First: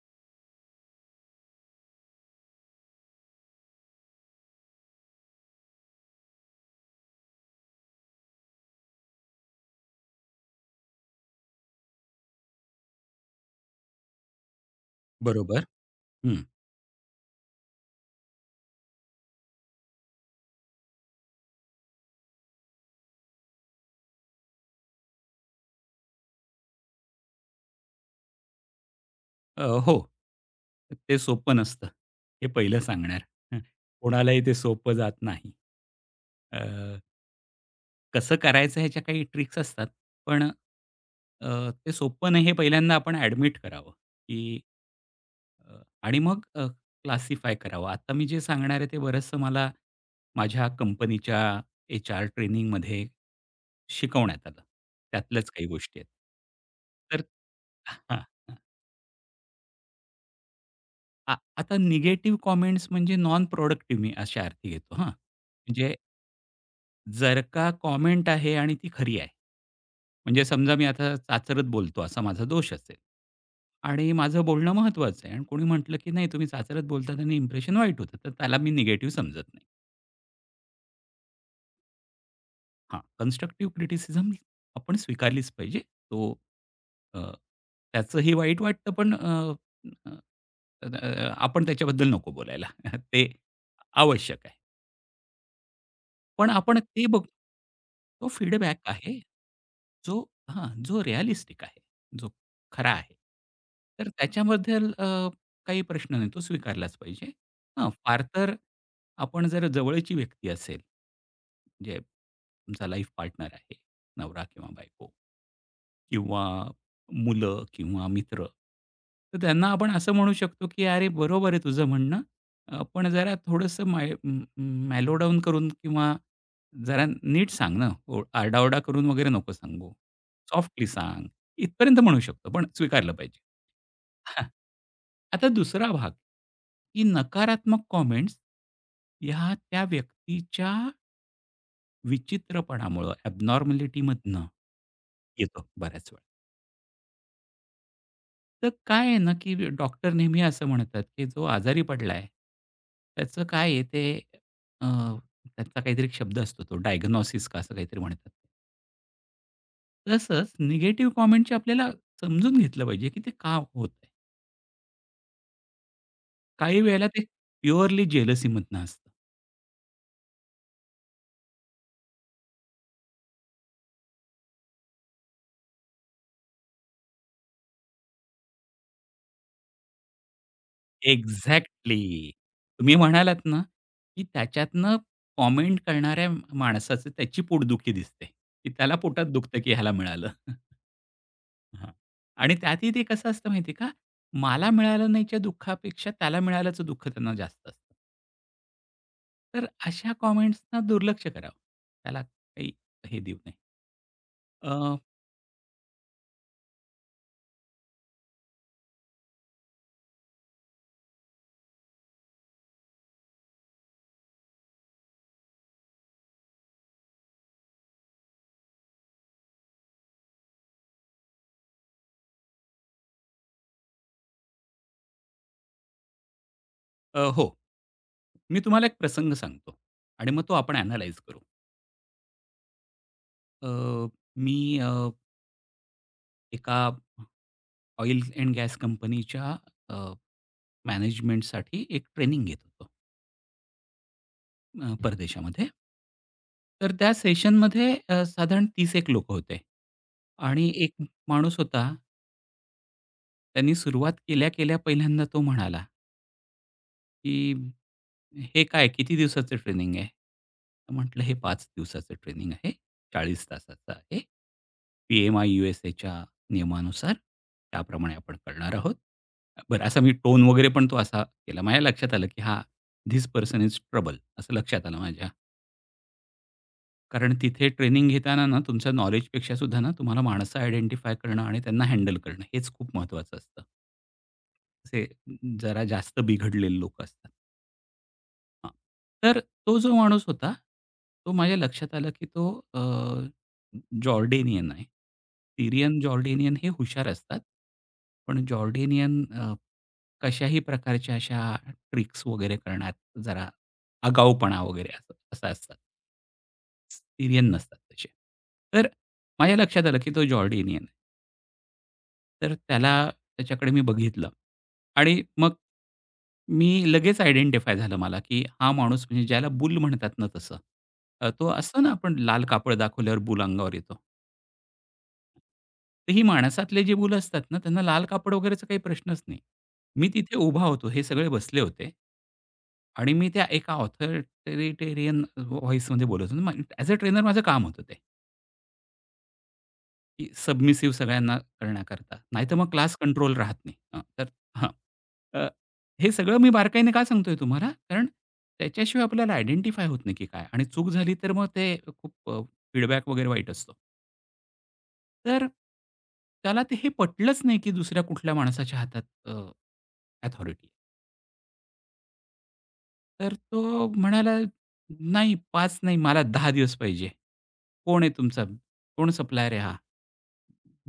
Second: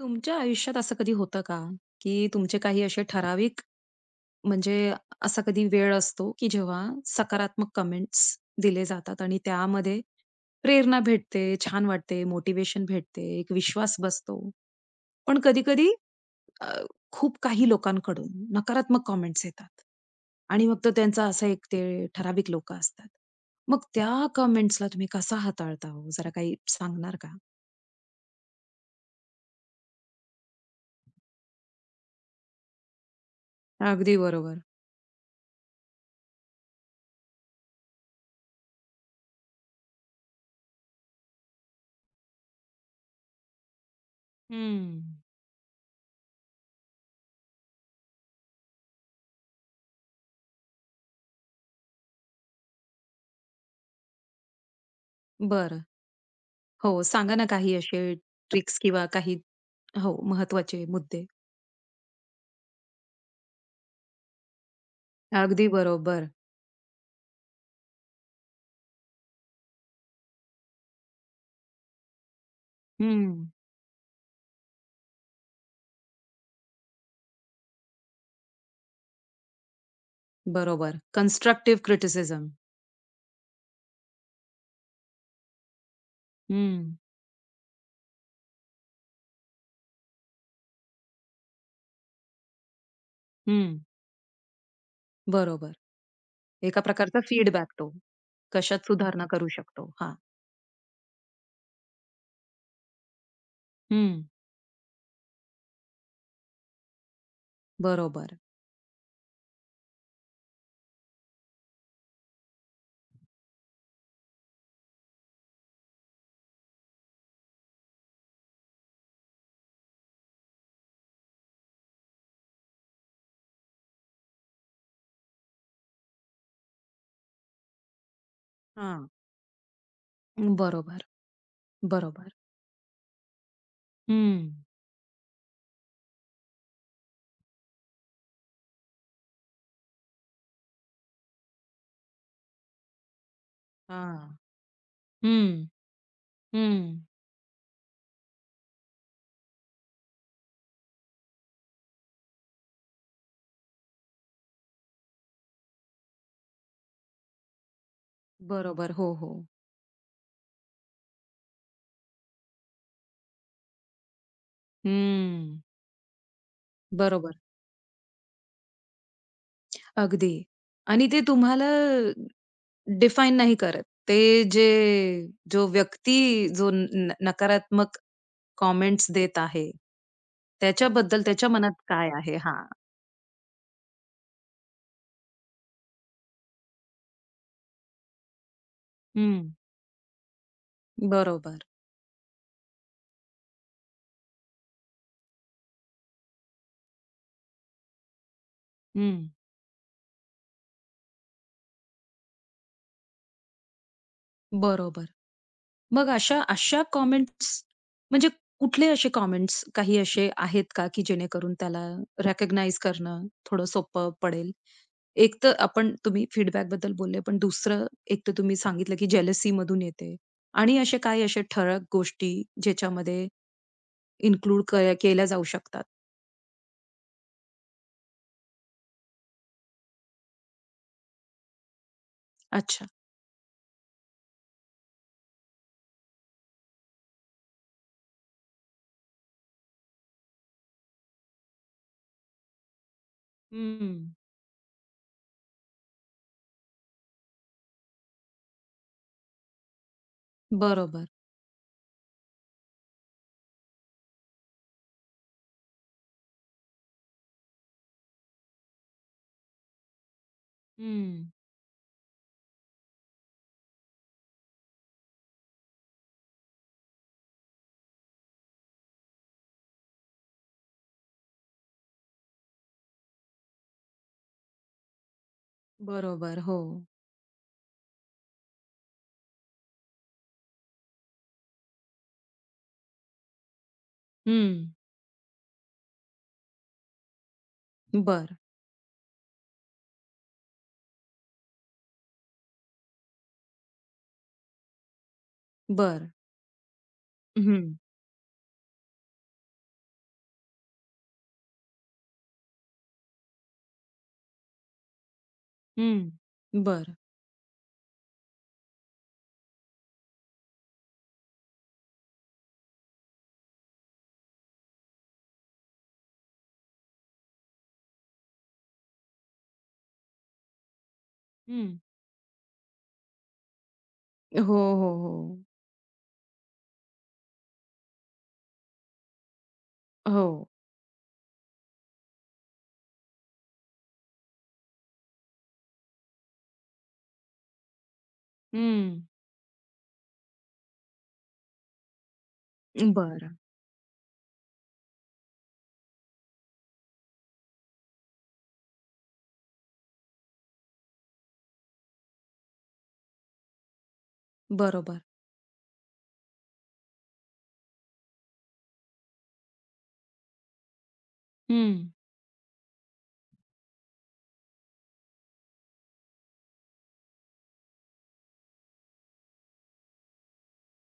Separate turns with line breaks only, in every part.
तुमच्या आयुष्यात असं कधी होतं का, की तुमचे काही असे ठराविक म्हणजे असा कधी वेळ असतो, की जेव्हा सकारात्मक कमेंट्स दिले जातात आणि त्यामध्ये प्रेरणा भेटते, छान वाटते, मोटिवेशन भेटते, एक विश्वास बसतो. पण
बरोबर.
कधी-कधी
हं.
अ, खूप काही लोकांकडून नकारात्मक कमेंट्स येतात आणि मग तो त्यांचा असा एक ते ठराविक लोकं असतात. मग त्या कमेंट्सला तुम्ही कसा हाताळता हो? जरा काही सांगणार का?
हो. ते सोपं नसतं. हे पहिलं सांगणार. हं. कोणालाही ते सोपं जात नाही. अ, कसं करायचं ह्याच्या काही ट्रिक्स असतात. पण ते सोपं नाही हे पहिल्यांदा आपण ॲडमिट करावं, की
हं.
अ, आणि मग क्लासिफाय करावं. आता मी जे सांगणार आहे ते बरचसं मला माझ्या कंपनीच्या एच-आर ट्रेनिंगमध्ये शिकवण्यात आलं. त्यातल्याच काही
बरं.
गोष्टी आहेत.
हो, सांगा ना काही असे
तर
ट्रिक्स किंवा काही हो, महत्त्वाचे मुद्दे.
आता निगेटिव्ह कॉमेंट्स म्हणजे नॉन प्रॉडक्टिव्ह मी अशा अर्थी घेतो हां.
अगदी
म्हणजे
बरोबर.
जर का कॉमेंट आहे आणि ती खरी आहे. म्हणजे समजा मी आता चाचरत बोलतो असा माझा दोष असेल
हं,
आणि माझं बोलणं महत्त्वाचं आहे आणि कोणी म्हटलं की "नाही तुम्ही चाचरत बोलतात आणि इम्प्रेशन वाईट होतं." तर त्याला मी निगेटिव्ह समजत नाही.
बरोबर. Constructive criticism.
हां, कन्स्ट्रक्टिव्ह क्रिटिसिझम आपण स्वीकारलीच पाहिजे. तो
हं,
अ, त्याचंही वाईट वाटतं पण अ, अ, अ, आपण त्याच्याबद्दल नको बोलायला. ते
हं.
आवश्यक आहे.
बरोबर.
पण आपण
एका
ते
प्रकारचा
बघतो.
फीडबॅक तो.
तो फीडबॅक
कशात
आहे
सुधारणा करू शकतो. हा,
जो जो रिअलिस्टिक आहे, जो खरा आहे. तर
हं.
त्याच्याबद्दल काही प्रश्न नाही, तो स्वीकारलाच पाहिजे. हां, फार
बरोबर.
तर आपण जर जवळची व्यक्ती असेल, म्हणजे तुमचा लाईफ पार्टनर आहे, नवरा किंवा बायको. किंवा मुलं किंवा मित्र. तर त्यांना आपण असं म्हणू शकतो, की "अरे, बरोबर आहे तुझं म्हणणं, पण जरा थोडंसं माय म करून किंवा जरा नीट सांग ना, ओ आरडाओरडा करून
हां.
वगैरे नको सांगू. सॉफ्टली
बरोबर,
सांग." इथपर्यंत म्हणू
बरोबर.
शकतो, पण स्वीकारलं पाहिजे.
हं.
हां. आता दुसरा भाग, की नकारात्मक कॉमेंट्स ह्या त्या व्यक्तीच्या विचित्रपणामुळं,
हां.
एबनॉर्मॅलिटीमधनं
हं,
येतो बऱ्याच वेळा.
हं.
तर काय आहे ना, की डॉक्टर नेहमी असं म्हणतात, की जो आजारी पडलाय, त्याचं काय आहे ते अ, त्यांचा काहीतरी एक शब्द असतो तो डायग्नोसिस का असं काहीतरी म्हणतात.
बरोबर. हो, हो.
तसंच निगेटिव्ह कॉमेंटची आपल्याला समजून घेतलं पाहिजे, की ते का होतंय.
हं.
काही वेळेला ते
बरोबर.
प्युअरली जेलसीमधनं असतं.
अगदी. आणि ते तुम्हाला डिफाईन नाही करत. ते जे जो व्यक्ती जो न न- नकारात्मक कमेंट्स देत आहे, त्याच्याबद्दल त्याच्या मनात काय
एक्झॅक्टली.
आहे? हां.
तुम्ही म्हणालात ना, की त्याच्यातनं कॉमेंट करणाऱ्या माणसाचं त्याची पोटदुखी दिसते, की त्याला पोटात
हं.
दुखतं, की ह्याला मिळालं.
बरोबर.
हां. आणि त्यातही ते कसं असतं माहिती आहे का? मला मिळालं नाहीच्या दुःखापेक्षा त्याला मिळाल्याचं दुःख त्यांना जास्त असतं.
हं.
तर अशा कॉमेंट्सना दुर्लक्ष करावं. त्याला काही हे देऊ नये. अ,
बरोबर. मग अशा अशा कॉमेंट्स म्हणजे कुठले असे कॉमेंट्स काही असे आहेत का, की जेणेकरून त्याला रिकॉग्नाइज करणं थोडं सोपं पडेल? एक तर आपण तुम्ही फीडबॅकबद्दल बोलले, पण दुसरं एक तर तुम्ही सांगितलं, की जेलसीमधून येते आणि असे काही असे ठळक गोष्टी ज्याच्यामध्ये इन्क्लूड केल्या जाऊ शकतात?
अ, हो. मी तुम्हाला एक प्रसंग सांगतो आणि मग तो आपण ॲनलाईज करू.
अच्छा.
अ, मी अ, एका ऑइल अँड गॅस कंपनीच्या मॅनेजमेंटसाठी एक ट्रेनिंग घेत होतो
हं.
परदेशामध्ये. तर त्या सेशनमध्ये साधारण 30 एक लोकं होते आणि एक
बरोबर.
माणूस होता त्यांनी सुरुवात केल्या, पहिल्यांदा तो म्हणाला, की "हे काय किती दिवसाचं ट्रेनिंग आहे?" तर म्हटलं,
हं.
"हे 5 दिवसाचं ट्रेनिंग आहे. 40 तासाचं आहे. पी-एम-आय-यू-एस-एच्या नियमानुसार त्याप्रमाणे आपण करणार आहोत." बरं असा मी टोन वगैरे पण तो असा केला. माझ्या लक्षात आलं, की हा धिस पर्सन इज ट्रबल असं लक्षात आलं माझ्या.
बरोबर, हो.
कारण तिथे ट्रेनिंग घेताना ना, तुमच्या नॉलेजपेक्षा सुद्धा ना, तुम्हाला माणसं आयडेंटिफाय करणं आणि त्यांना हँडल करणं हेच खूप महत्त्वाचं असतं.
हं.
असे जरा जास्त बिघडलेले लोकं असतात.
बरं,
हां. तर तो जो माणूस होता, तो माझ्या लक्षात आला, की तो अ, जॉर्डेनियन आहे. सीरियन,
बरं.
जॉर्डेनियन हे हुशार असतात.
हं,
पण जॉर्डेनियन कशाही प्रकारच्या अशा ट्रिक्स वगैरे करण्यात जरा आगाऊपणा वगैरे असं असं असतात.
हं. बरं.
सिरियन नसतात तसे. तर माझ्या लक्षात आलं, की तो जॉर्डिनियन आहे. तर त्याला त्याच्याकडे मी बघितलं आणि मग मी लगेच आयडेंटिफाय झालं मला, की हा माणूस म्हणजे ज्याला बुल म्हणतात ना तसं. तो
हं.
असतो ना आपण लाल कापड दाखवल्यावर बुल अंगावर येतो.
हो, हो, हो.
तर ही माणसातले जे बुल असतात ना त्यांना लाल कापड वगैरेचा काही प्रश्नच नाही. मी
हो.
तिथे उभा होतो. हे सगळे बसले होते. आणि मी त्या एका ऑथॉरिटेरियन व्हॉईसमध्ये बोलत होतो. ॲज अ ट्रेनर माझं काम होतं ते.
हं.
की सबमिसिव्ह सगळ्यांना करण्याकरता. नाहीतर मग क्लास
बरं.
कंट्रोल राहत नाही. हां, तर हां. अ, हे सगळं मी बारकाईने का सांगतोय तुम्हाला? कारण त्याच्याशिवाय आपल्याला आयडेंटिफाय होत नाही की काय आणि चूक झाली तर मग ते खूप फीडबॅक वगैरे वाईट असतो.
बरोबर.
तर त्याला ते हे पटलंच नाही की दुसऱ्या कुठल्या माणसाच्या हातात अथॉरिटी
हं.
तर तो म्हणाला, "नाही 5 नाही मला 10 दिवस पाहिजे." कोण आहे तुमचा? कोण सप्लायर आहे हा?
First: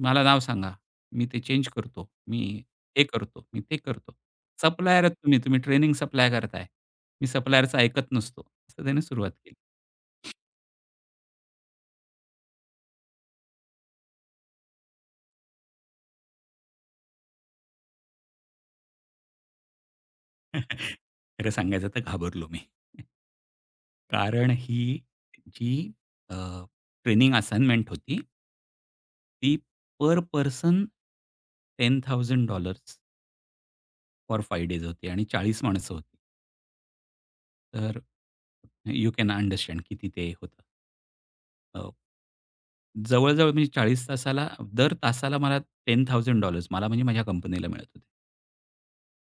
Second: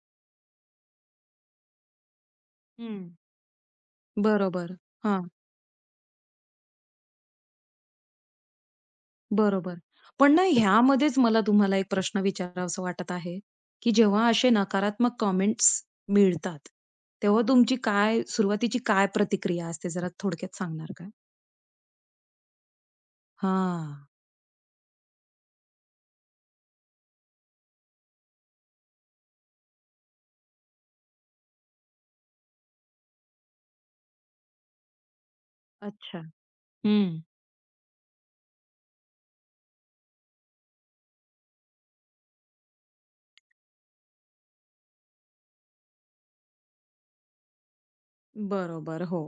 मला नाव सांगा. मी ते चेंज करतो. मी
हं.
हे करतो, मी ते करतो.
बरोबर.
सप्लायर आहात
हां,
तुम्ही. तुम्ही ट्रेनिंग सप्लाय करताय. मी सप्लायरचं ऐकत नसतो. असं त्याने सुरुवात केली.
बरोबर. पण ना ह्यामध्येच मला तुम्हाला एक प्रश्न विचारावासा वाटत आहे, की जेव्हा असे नकारात्मक कमेंट्स मिळतात, तेव्हा तुमची काय सुरुवातीची काय प्रतिक्रिया असते जरा थोडक्यात सांगणार का?
खरं सांगायचं तर घाबरलो मी.
हां.
कारण ही जी ट्रेनिंग असाइनमेंट होती, ती पर्सन $10,000 फॉर 5 डेज होती आणि 40 माणसं होती.
अच्छा. हं.
तर यू कॅन अंडरस्टँड किती ते होतं. अ, जवळ-जवळ म्हणजे 40 तासाला दर तासाला मला $10,000 मला म्हणजे माझ्या कंपनीला मिळत होते.
बरोबर. हो.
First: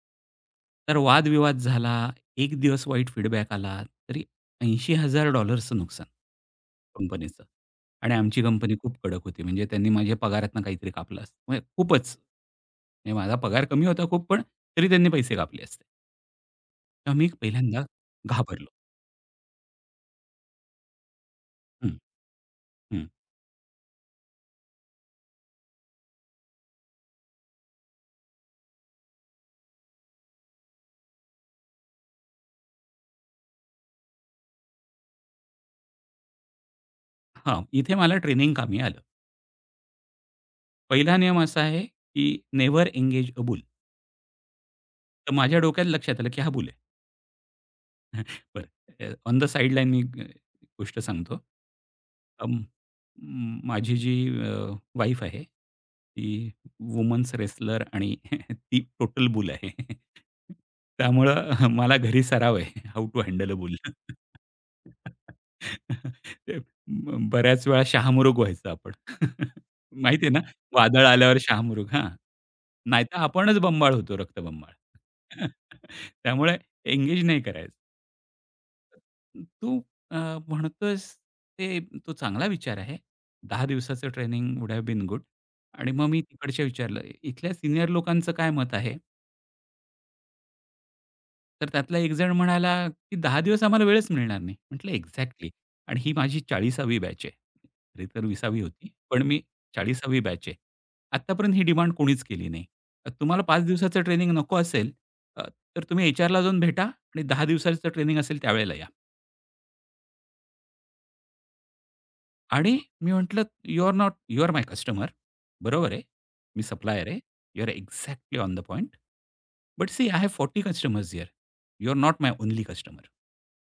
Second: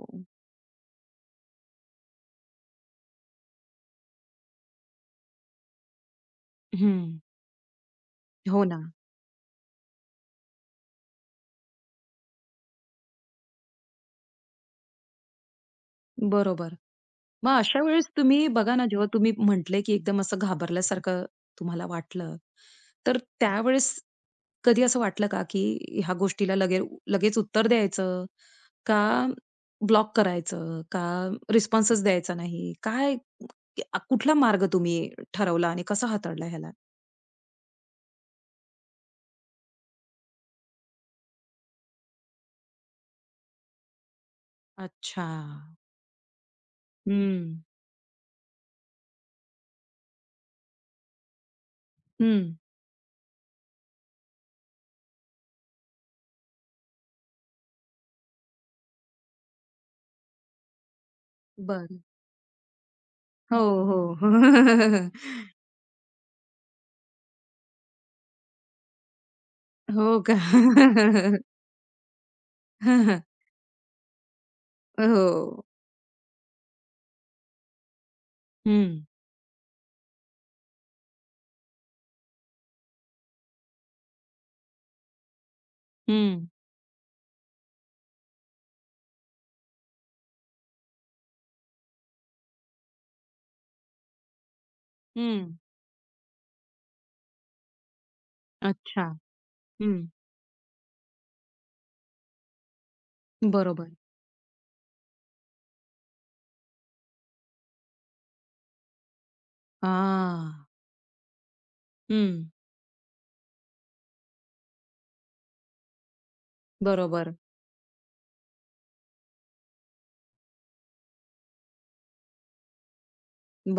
तर वादविवाद झाला, एक दिवस वाईट फीडबॅक आला, तरी $80,000चं नुकसान
हं.
कंपनीचं. आणि आमची
हो
कंपनी
ना.
खूप कडक होती. म्हणजे त्यांनी माझ्या पगारातनं काहीतरी कापलं असतं. म्हणजे खूपच. म्हणजे माझा पगार कमी होता खूप, पण तरी त्यांनी पैसे कापले असते.
बरोबर.
तेव्हा मी
मग अशा
पहिल्यांदा
वेळेस तुम्ही
घाबरलो.
बघा ना, जेव्हा तुम्ही म्हटले, की एकदम असं घाबरल्यासारखं तुम्हाला
हं,
वाटलं,
हं.
तर त्यावेळेस कधी असं वाटलं का, की ह्या गोष्टीला लगेच उत्तर द्यायचं, का ब्लॉक करायचं, का रिस्पॉन्सच द्यायचा नाही? काय कुठला मार्ग तुम्ही ठरवला आणि कसा हाताळला ह्याला?
हां, इथे मला ट्रेनिंग कामी आलं. पहिला नियम असा आहे, की नेव्हर एंगेज अ बुल.
अच्छा.
तर माझ्या डोक्यात लक्षात आलं, की हा बुल आहे.
हं.
बरं ऑन द साइड लाईन मी गोष्ट सांगतो.
हं.
अं, माझी जी अ, वाईफ आहे, ती वुमन्स रेसलर आणि ती टोटल बुल आहे. त्यामुळं मला
बरं.
घरी सराव आहे, हाऊ टू हँडल अ
हो,
बुल.
हो.
ते बऱ्याच वेळा शहामुरुग व्हायचं आपण.
हो
माहिती आहे
का?
ना, वादळ आल्यावर शहामुरुग. हां. नाहीतर आपणच बंबाळ होतो, रक्तबंबाळ.
हो.
त्यामुळे एंगेज नाही करायचं.
हं.
तू अ, म्हणतोयस ते तो चांगला विचार आहे. 10 दिवसाचं training would have been good आणि मग मी
हं.
तिकडच्या विचारलं, "इथल्या सीनियर लोकांचं काय मत आहे?" तर त्यातला एक जण म्हणाला, की 10 दिवस आम्हाला वेळच मिळणार नाही." म्हटलं, "एक्झॅक्टली."
हं.
आणि ही माझी 40वी बॅच आहे. खरी तर 20वी होती,
अच्छा.
पण मी
हं.
40वी बॅच आहे. आत्तापर्यंत ही डिमांड कोणीच केली नाही. तुम्हाला 5
बरोबर.
दिवसाचं ट्रेनिंग नको असेल, अ, तर तुम्ही एचआरला जाऊन भेटा आणि 10 दिवसाचं ट्रेनिंग असेल त्यावेळेला या.
आ, हं.
आणि मी म्हटलं, यू आर माय कस्टमर. बरोबर आहे, मी सप्लायर आहे.
बरोबर,
you are exactly on the point. But see I have 40 customers here. You are not my only customer."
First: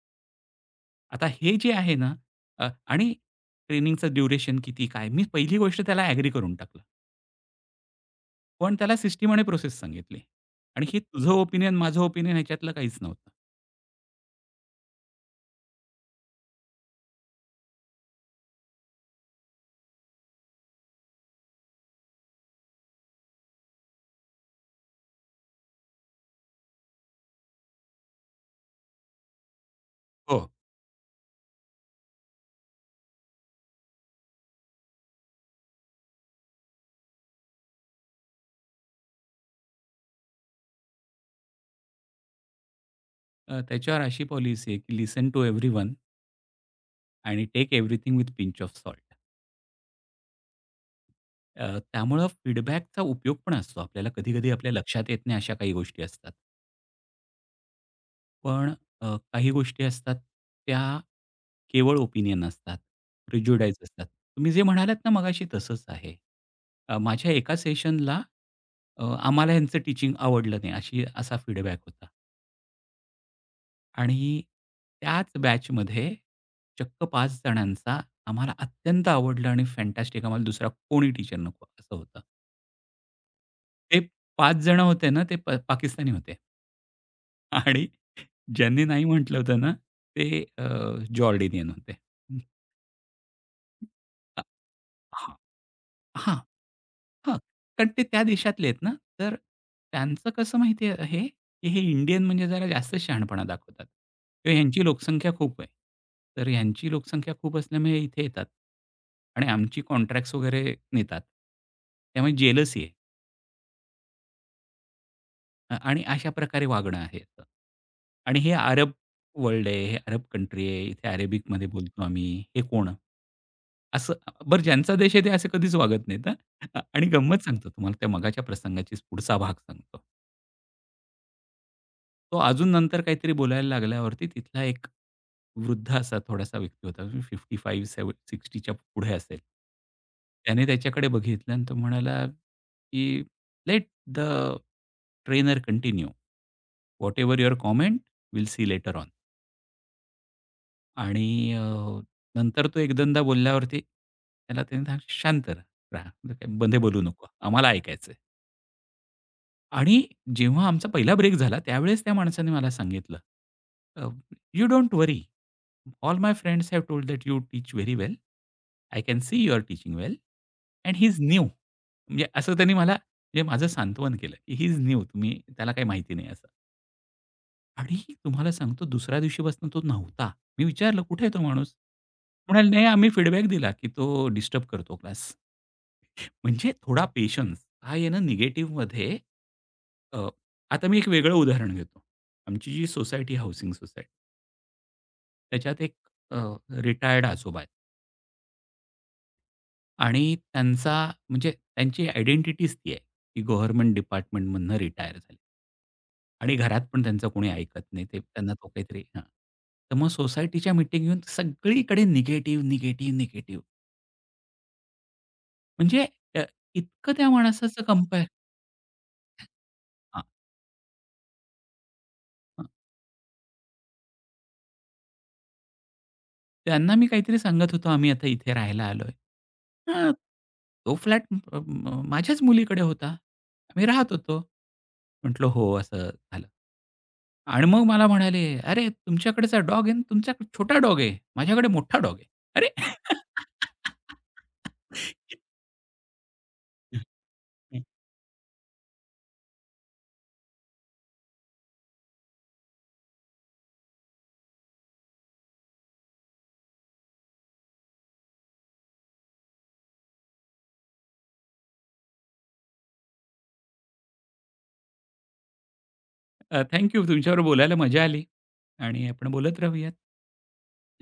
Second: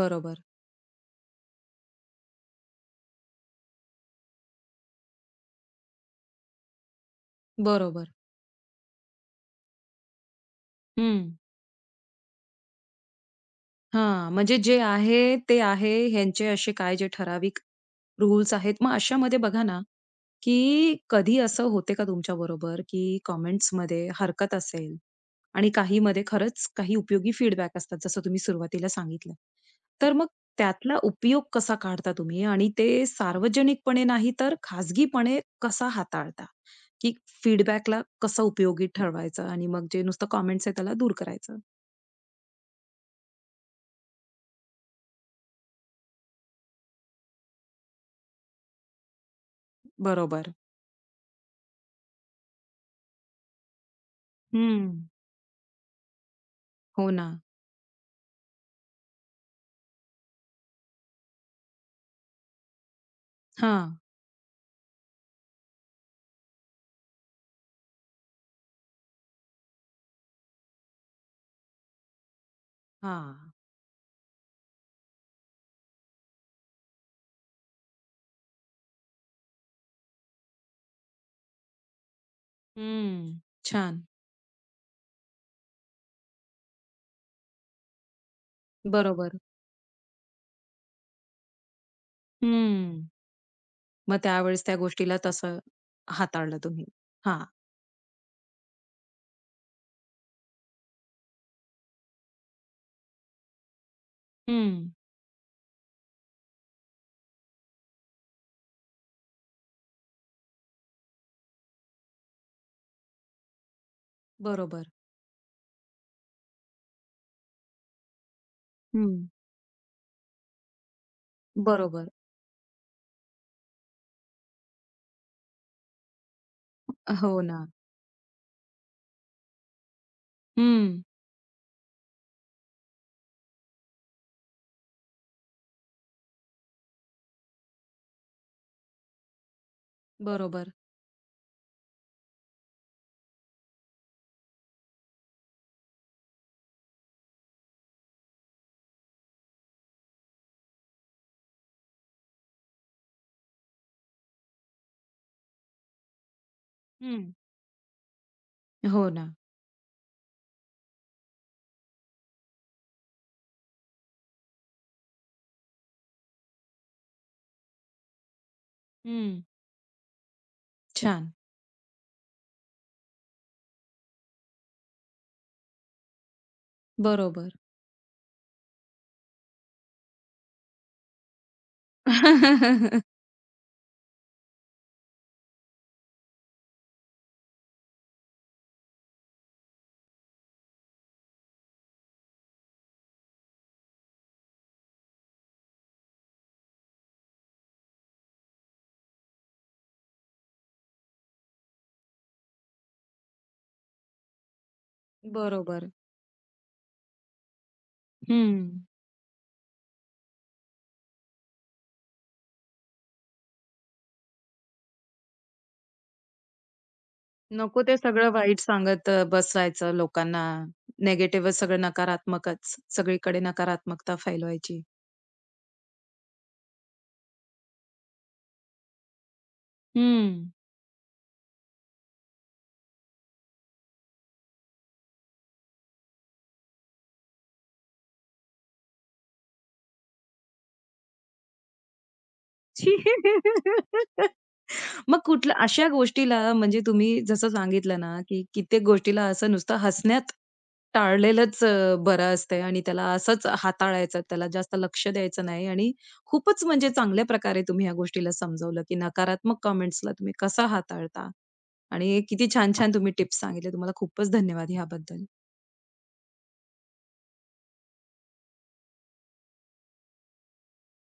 बरोबर,
आता हे जे आहे ना आणि ट्रेनिंगचं ड्युरेशन किती, काय? मी पहिली गोष्ट त्याला ॲग्री करून टाकलं.
बरोबर.
पण त्याला सिस्टीम आणि प्रोसेस सांगितली आणि हे तुझं
हं.
ओपिनियन, माझं ओपिनियन ह्याच्यातलं काहीच नव्हतं.
हां. म्हणजे जे आहे ते आहे. ह्यांचे असे काय जे ठराविक रूल्स आहेत. मग अशामध्ये बघा ना की कधी असं होते का तुमच्या बरोबर की कमेंट्समध्ये हरकत असेल आणि काही काहीमध्ये खरंच काही उपयोगी फीडबॅक असतात, जसं तुम्ही सुरुवातीला सांगितलं. तर मग
हो.
त्यातला उपयोग कसा काढता तुम्ही आणि ते सार्वजनिकपणे नाही, तर खाजगीपणे कसा हाताळता? की फीडबॅकला कसा उपयोगी ठरवायचा आणि मग जे नुसतं कमेंट्स आहे त्याला दूर करायचं?
त्याच्यावर अशी पॉलिसी आहे की लिसन टू एव्हरीवन आणि take everything with pinch of salt.
बरोबर.
त्यामुळं फीडबॅकचा उपयोग पण असतो आपल्याला. कधी-कधी आपल्या
हं.
लक्षात येत नाही अशा काही गोष्टी असतात.
हो ना.
पण काही गोष्टी असतात त्या केवळ ओपिनियन असतात, प्रिज्युडाइज
हां.
असतात. तुम्ही जे म्हणालात ना मगाशी तसंच आहे. माझ्या एका सेशनला आम्हाला ह्यांचं टीचिंग आवडलं नाही असा फीडबॅक होता
हां.
आणि त्याच बॅचमध्ये चक्क 5 जणांचा आम्हाला अत्यंत आवडलं आणि फॅन्टास्टिक आम्हाला दुसरा कोणी टीचर नको असं होतं.
हं.
ते
छान.
5 जण होते ना ते पाकिस्तानी होते आणि ज्यांनी नाही म्हटलं
बरोबर.
होतं ना ते होते.
हं. मग त्यावेळेस त्या गोष्टीला तसं
हां.
हाताळलं तुम्ही.
हां.
हां.
कारण ते त्या देशातले आहेत ना, तर त्यांचं कसं माहिती आहे हे, की हे इंडियन म्हणजे जरा जास्तच शहाणपणा दाखवतात. किंवा
हं.
ह्यांची लोकसंख्या खूप आहे. तर ह्यांची लोकसंख्या खूप असल्यामुळे इथे येतात आणि आमची कॉन्ट्रॅक्ट्स वगैरे नेतात. त्यामुळे जेलसी आहे.
बरोबर.
आणि अशा प्रकारे वागणं आहे याचं. आणि हे अरब
हं.
वर्ल्ड आहे, हे अरब कंट्री आहे, इथे अरेबिकमध्ये बोलतो
बरोबर.
आम्ही. हे कोण? असं बरं ज्यांचा देश आहे ते असे कधीच वागत नाहीत हां. आणि
हो
गंमत
ना.
सांगतो तुम्हाला त्या मघाच्या प्रसंगाचीच पुढचा भाग सांगतो.
हं.
तो अजून नंतर काहीतरी बोलायला लागल्यावरती तिथला एक वृद्ध असा थोडासा व्यक्ती होता. 55 सेव 60च्या पुढे असेल. त्याने
बरोबर.
त्याच्याकडे बघितलं आणि तो म्हणाला, की "let the trainer continue. Whatever your comment will see later on." आणि अ, नंतर तो एक दोनदा बोलल्यावरती त्याला त्याने सांग "शांत राहा, काही मध्ये बोलू
हं.
नको. आम्हाला ऐकायचं आहे."
हो ना.
आणि जेव्हा आमचा पहिला ब्रेक झाला त्यावेळेस त्या माणसाने मला सांगितलं, अ, "you don't worry. All my friends have told that you teach very well. I can
हं.
See you are teaching well and he is
छान.
न्यू." म्हणजे असं त्यांनी मला म्हणजे माझं सांत्वन केलं, की ही इज न्यू. तुम्ही त्याला काही माहिती नाही असं.
बरोबर.
आणि तुम्हाला सांगतो दुसऱ्या दिवशीपासून तो नव्हता. मी विचारलं, "कुठे आहे तो माणूस?" म्हणाले, "नाही, आम्ही फीडबॅक दिला, की तो डिस्टर्ब करतो क्लास." म्हणजे थोडा पेशन्स. काय आहे ना निगेटिव्हमध्ये अ, आता मी एक वेगळं उदाहरण घेतो. आमची जी सोसायटी हाउसिंग सोसायटी त्याच्यात एक रिटायर्ड आजोबा आहेत आणि त्यांचा म्हणजे त्यांची आयडेंटिटीच ती आहे, की गव्हर्नमेंट डिपार्टमेंटमधनं रिटायर झाले.
बरोबर.
आणि घरात पण त्यांचं कोणी ऐकत नाही. ते त्यांना तो
हं.
काहीतरी हां. तर मग सोसायटीच्या मीटिंग घेऊन सगळीकडे निगेटिव्ह, निगेटिव्ह, निगेटिव्ह. म्हणजे अ, इतकं त्या माणसाचं
नको ते
कंपेअर
सगळं वाईट सांगत बसायचं
हां,
लोकांना. निगेटिव्हच सगळं
हां.
नकारात्मकच. सगळीकडे नकारात्मकता फैलवायची.
त्यांना मी काहीतरी सांगत होतो, "आम्ही आता इथे राहायला आलोय." "हां,
हं.
तो फ्लॅट माझ्याच मुलीकडे होता. आम्ही राहत होतो." म्हटलं, "हो, असं झालं." आणि मग मला म्हणाले, "अरे, तुमच्याकडचा डॉग आहे ना, तुमचा छोटा डॉग आहे. माझ्याकडे मोठा डॉग आहे." अरे!
छी. मग कुठल्या अशा गोष्टीला म्हणजे
हं,
तुम्ही जसं
हं.
सांगितलं ना, की कित्येक गोष्टीला असं नुसतं हसण्यात टाळलेलंच बरं असतंय आणि त्याला असंच हाताळायचं, त्याला जास्त लक्ष द्यायचं नाही आणि खूपच म्हणजे चांगल्या प्रकारे तुम्ही ह्या गोष्टीला समजवलं, की नकारात्मक कमेंट्सला तुम्ही कसं हाताळता आणि किती छान-छान तुम्ही टिप्स सांगितले. तुम्हाला खूपच धन्यवाद ह्याबद्दल.
Thank you. बोलायला मजा आली आणि आपण बोलत राहूयात.